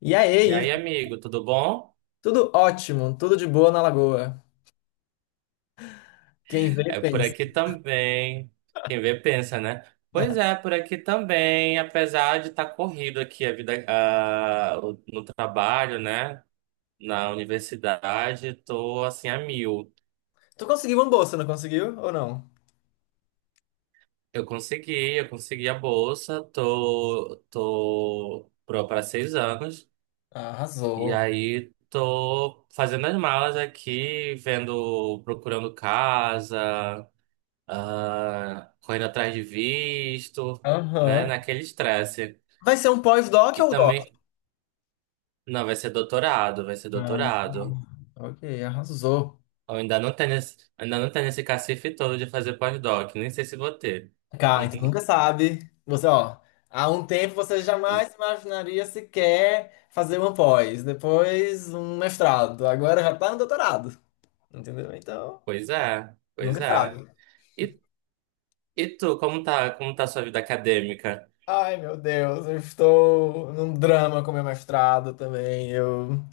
E E aí, aí, Ivo? amigo, tudo bom? Tudo ótimo, tudo de boa na Lagoa. Quem vê, É por pensa. aqui também. Quem vê pensa, né? Pois é, por aqui também, apesar de estar corrido aqui a vida, no trabalho, né? Na universidade, tô assim a mil. Tu conseguiu uma bolsa, não conseguiu ou não? Eu consegui a bolsa, tô, tô pro para 6 anos. E Arrasou. aí tô fazendo as malas aqui, vendo, procurando casa. Correndo atrás de visto, né? Aham. Naquele estresse. Vai ser um pós-doc E ou um doc? também, não, vai ser doutorado, vai ser Ah, doutorado. ok, arrasou. Eu ainda não tenho nesse, ainda não tenho nesse cacife todo de fazer pós-doc, nem sei se vou ter. Cara, então nunca sabe. Você, ó, há um tempo você jamais imaginaria sequer fazer uma pós, depois um mestrado, agora já tá no doutorado, entendeu? Então, Pois é, pois nunca é. sabe. E, e tu, como tá a sua vida acadêmica? Ai, meu Deus, eu estou num drama com meu mestrado também. Eu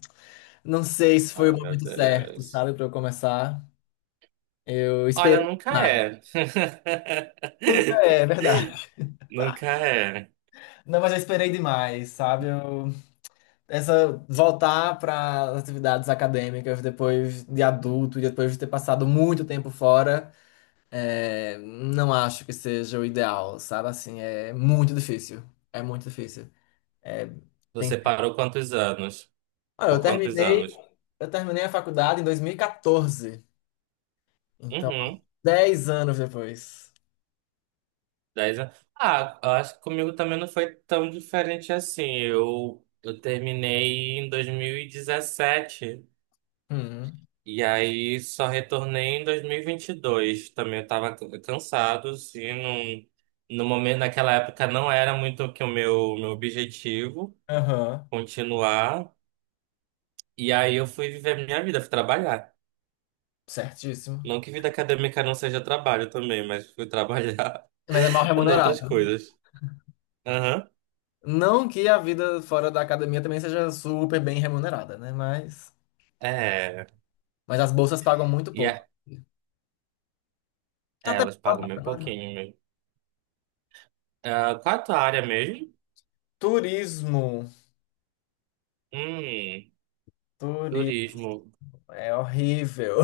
não sei se foi o Ai, meu momento certo, Deus. sabe, para eu começar. Eu Olha, esperei nunca demais. é. Nunca é, é verdade. Nunca é. Não, mas eu esperei demais, sabe? Eu, essa voltar para as atividades acadêmicas depois de adulto e depois de ter passado muito tempo fora, não acho que seja o ideal, sabe? Assim, é muito difícil. É muito difícil. É, tem... Você parou quantos anos? Ah, Por quantos anos? eu terminei a faculdade em 2014. Então, Uhum. 10 anos depois. 10 anos. Ah, eu acho que comigo também não foi tão diferente assim. Eu terminei em 2017 Uhum. e aí só retornei em 2022. Também eu tava cansado, assim, não, no momento, naquela época não era muito que o meu objetivo Aham. continuar. E aí eu fui viver minha vida, fui trabalhar. Certíssimo. Não que vida acadêmica não seja trabalho também, mas fui trabalhar Mas é mal em remunerado. outras coisas. Aham. Não que a vida fora da academia também seja super bem remunerada, né? É. Mas as bolsas pagam muito E, pouco. a- Tá é, até elas bom pagam bem agora. pouquinho mesmo. Ah, qual é a tua área mesmo? Turismo. Hum, Turismo. turismo. É horrível.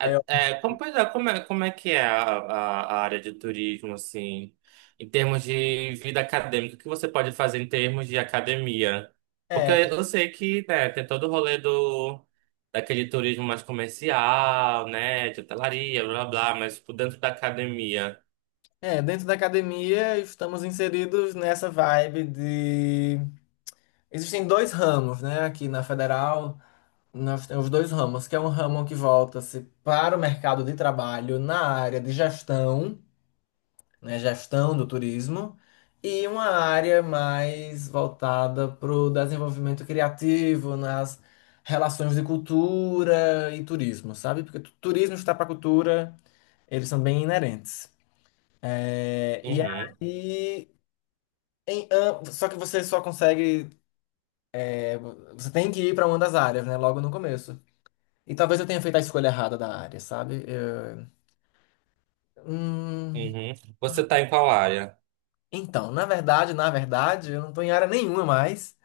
É, Pois é, como é que é a área de turismo, assim, em termos de vida acadêmica? O que você pode fazer em termos de academia? Porque é, eu sei que, né, tem todo o rolê daquele turismo mais comercial, né, de hotelaria, blá, blá, blá, mas tipo, dentro da academia. Dentro da academia estamos inseridos nessa vibe de. Existem dois ramos, né? Aqui na Federal, nós temos dois ramos, que é um ramo que volta-se para o mercado de trabalho na área de gestão, né, gestão do turismo, e uma área mais voltada para o desenvolvimento criativo, nas relações de cultura e turismo, sabe? Porque turismo está para cultura, eles são bem inerentes. É, e Uhum, aí, só que você só consegue, você tem que ir para uma das áreas, né, logo no começo. E talvez eu tenha feito a escolha errada da área, sabe? Hum, uhum. Você tá em qual área? então, na verdade, eu não estou em área nenhuma mais.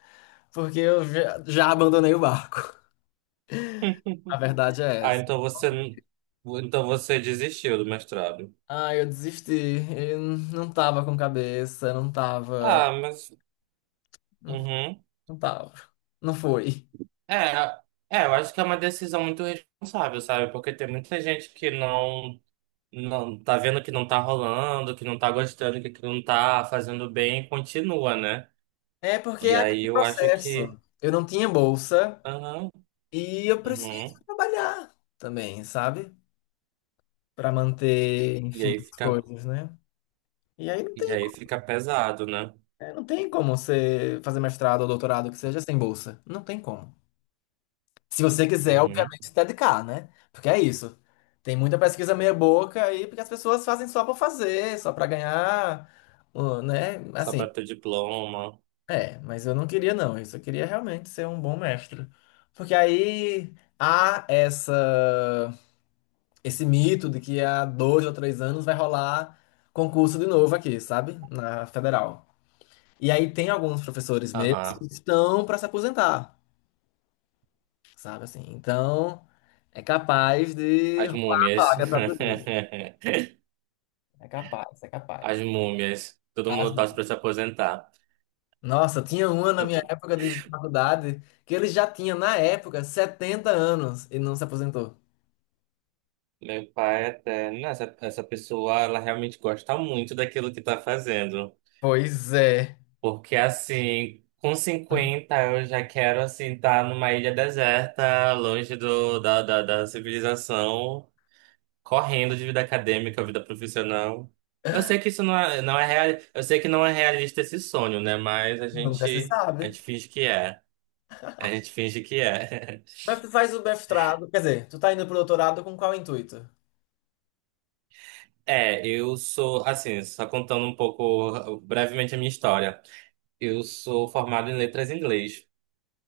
Porque eu já abandonei o barco. A verdade é Ah, essa. então você, então você desistiu do mestrado. Ah, eu desisti. Eu não tava com cabeça, não tava. Ah, mas, Não, uhum. não tava. Não foi. É, eu acho que é uma decisão muito responsável, sabe? Porque tem muita gente que não, não tá vendo que não tá rolando, que não tá gostando, que aquilo não tá fazendo bem, e continua, né? É porque E é aí aquele eu acho que, processo. Eu não tinha bolsa aham, e eu preciso uhum, trabalhar também, sabe? Pra manter, E enfim, aí as fica, coisas, né? E aí não e tem, aí fica pesado, né? Não tem como você fazer mestrado ou doutorado que seja sem bolsa. Não tem como. Se você quiser, Uhum. obviamente, se dedicar, né? Porque é isso. Tem muita pesquisa meia-boca aí, porque as pessoas fazem só pra fazer, só pra ganhar, né? Só pra Assim, ter diploma, mas eu não queria, não. Isso eu só queria realmente ser um bom mestre. Porque aí há essa, esse mito de que há dois ou três anos vai rolar concurso de novo aqui, sabe? Na federal. E aí tem alguns professores mesmo que aham. estão pra se aposentar. Sabe assim? Então, é capaz de As rolar a múmias. vaga para tudo. É capaz, é As capaz. múmias. Todo Ah, mundo sim. torce pra se aposentar. Nossa, tinha uma na minha época de faculdade que ele já tinha, na época, 70 anos e não se aposentou. Meu pai até. Não, essa pessoa, ela realmente gosta muito daquilo que tá fazendo. Pois é. Porque, assim, com 50 eu já quero, assim, estar numa ilha deserta, longe da civilização, correndo de vida acadêmica, vida profissional. Eu sei que isso não é, não é real, eu sei que não é realista esse sonho, né? Mas Nunca se a sabe. gente finge que é. A gente finge que é. Mas tu faz o mestrado, quer dizer, tu tá indo pro doutorado com qual intuito? É, eu sou, assim, só contando um pouco brevemente a minha história. Eu sou formado em letras em inglês.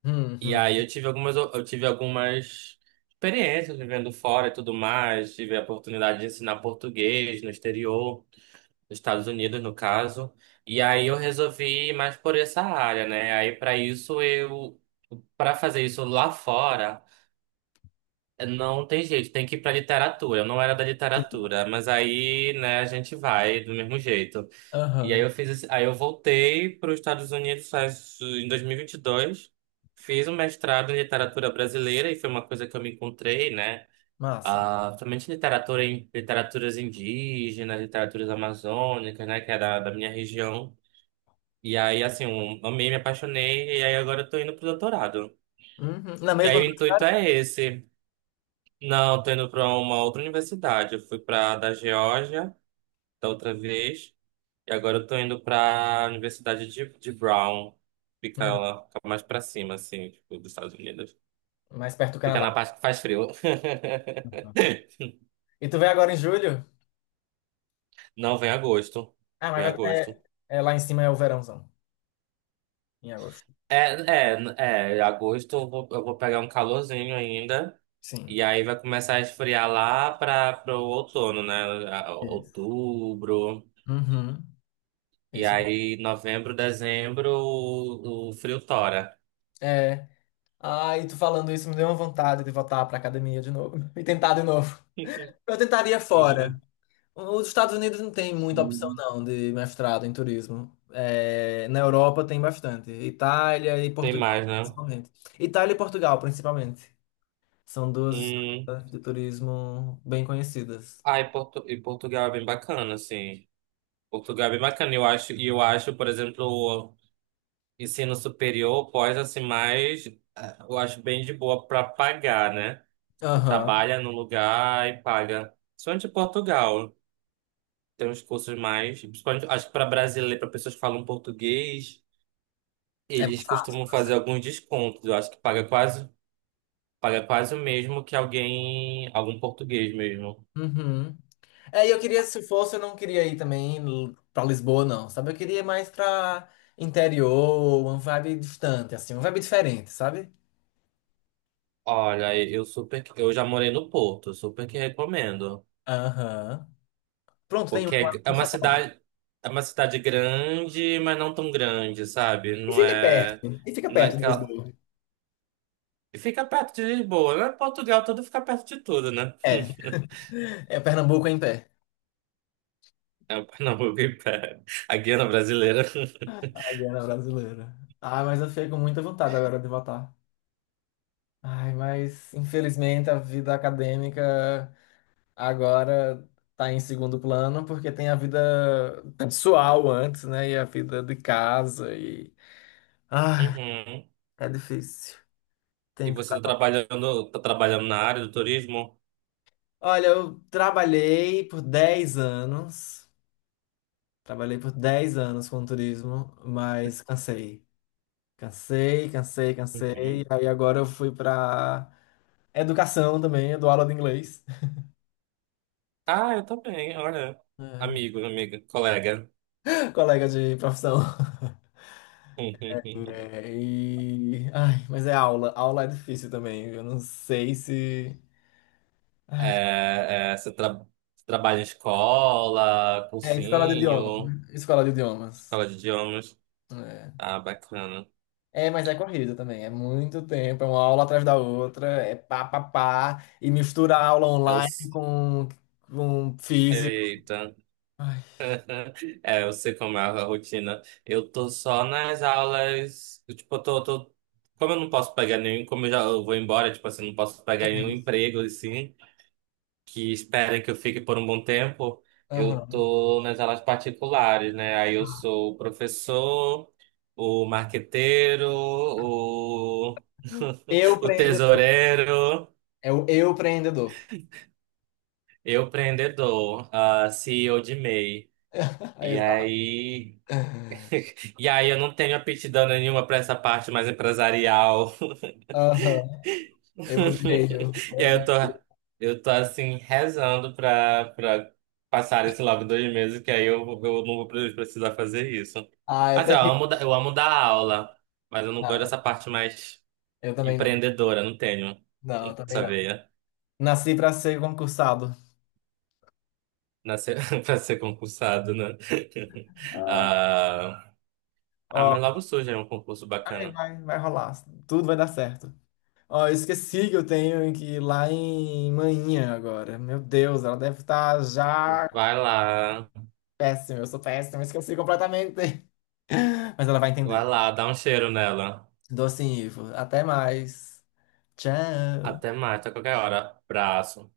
Hum, E hum. aí eu tive algumas experiências vivendo fora e tudo mais. Tive a oportunidade de ensinar português no exterior, nos Estados Unidos, no caso. E aí eu resolvi ir mais por essa área, né? Aí para isso eu, para fazer isso lá fora. Não tem jeito, tem que ir pra literatura. Eu não era da literatura, mas aí, né, a gente vai do mesmo jeito. E aí Aham. eu fiz esse, aí eu voltei para os Estados Unidos em 2022, fiz um mestrado em literatura brasileira e foi uma coisa que eu me encontrei, né? Massa. Ah, somente literatura em literaturas indígenas, literaturas amazônicas, né, que é da minha região. E aí, assim, eu amei, me apaixonei, e aí agora eu tô indo pro doutorado. Uhum. Na E mesma. aí o intuito é esse. Não, tô indo para uma outra universidade. Eu fui para da Geórgia da outra vez e agora eu tô indo para a Universidade de Brown. Fica Uhum. lá, fica mais para cima assim, tipo, dos Estados Unidos. Mais perto do Fica Canadá. na parte que faz frio. E tu vem agora em julho? Não vem agosto. Ah, mas Vem vai agosto. ter, lá em cima é o verãozão, em agosto. Agosto eu vou pegar um calorzinho ainda. Sim. E aí vai começar a esfriar lá para o outono, né? Isso. Outubro. Uhum. E Isso. aí, novembro, dezembro, o frio tora. É. Ai, tu falando isso me deu uma vontade de voltar pra academia de novo e tentar de novo. Eu tentaria fora. Os Estados Unidos não tem muita opção, não, de mestrado em turismo. É, na Europa tem bastante. Itália e Tem Portugal, mais, né? principalmente. Itália e Portugal, principalmente. São duas Hum. escolas de turismo bem conhecidas. E Portugal é bem bacana, assim. Portugal é bem bacana. E eu acho, por exemplo, o ensino superior, pós, assim, eu acho bem de boa para pagar, né? Tu Aham. trabalha no lugar e paga. Principalmente em Portugal. Tem uns cursos mais... Principalmente, acho que para brasileiro, para pessoas que falam português... É Eles mais costumam fazer fácil. alguns descontos. Eu acho que paga quase o mesmo que alguém, algum português mesmo. Uhum. É, e eu queria, se fosse, eu não queria ir também pra Lisboa, não, sabe? Eu queria ir mais pra interior, uma vibe distante, assim, uma vibe diferente, sabe? Olha, eu já morei no Porto, super que recomendo. Aham. Pronto, tem uma Porque lá muito famosa. É uma cidade grande, mas não tão grande, sabe? E Não fica é perto, e fica perto de naquela Lisboa. Fica perto de Lisboa, né? Portugal tudo fica perto de tudo, né? É, é, Pernambuco é em pé. É o Pernambuco em pé. A Guiana brasileira. A Guiana brasileira. Ah, mas eu fiquei com muita vontade agora de votar. Ai, mas infelizmente a vida acadêmica agora tá em segundo plano porque tem a vida pessoal antes, né? E a vida de casa e ai, Uhum. é difícil. E Tem que... você tá trabalhando na área do turismo? Olha, eu trabalhei por 10 anos, trabalhei por 10 anos com turismo, mas cansei. Cansei, cansei, Uhum. cansei. Aí agora eu fui pra educação também, eu dou aula de inglês. Ah, eu também, olha. É. Amigo, amiga, colega. Colega de profissão. Ai, mas é aula. Aula é difícil também. Eu não sei se. É, é, você, tra- você trabalha em escola, É, escola de idiomas, cursinho, né? Escola de idiomas. escola de idiomas. É. Ah, bacana. É, mas é corrida também. É muito tempo, é uma aula atrás da outra, é pá, pá, pá, e mistura a aula Eu, online s- com físico. eita. Ai, É, eu sei como é a rotina. Eu tô só nas aulas. Tipo, como eu não posso pegar nenhum, como eu já eu vou embora, tipo assim, não posso pegar nenhum sim. emprego, assim. Que espera que eu fique por um bom tempo, eu Aham. tô nas aulas particulares, né? Aí eu sou o professor, o marqueteiro, Eu o prendedor. tesoureiro, É o eu preendedor. eu empreendedor, a CEO de MEI. E Exato. aí, e aí eu não tenho aptidão nenhuma para essa parte mais empresarial Aham. Eu odeio, E aí eu tô, odeio. eu tô assim, rezando pra passar esse logo 2 meses, que aí eu não vou precisar fazer isso. Ah, é Assim, ó, terrível. Eu amo dar aula, mas eu não gosto Não, dessa parte mais eu também não. empreendedora, não tenho Não, eu também essa não. veia Nasci pra ser concursado. nascer, pra ser concursado, né? Ah. Ah, ah, Ó, mas logo surge aí um concurso vai, bacana. vai, vai rolar. Tudo vai dar certo. Ó, eu esqueci que eu tenho que ir lá em Manhã agora. Meu Deus, ela deve estar já Vai lá, péssima. Eu sou péssima, esqueci completamente. Mas ela vai vai entender. lá, dá um cheiro nela. Docinho, Ivo. Até mais. Até Tchau. mais, até qualquer hora. Abraço.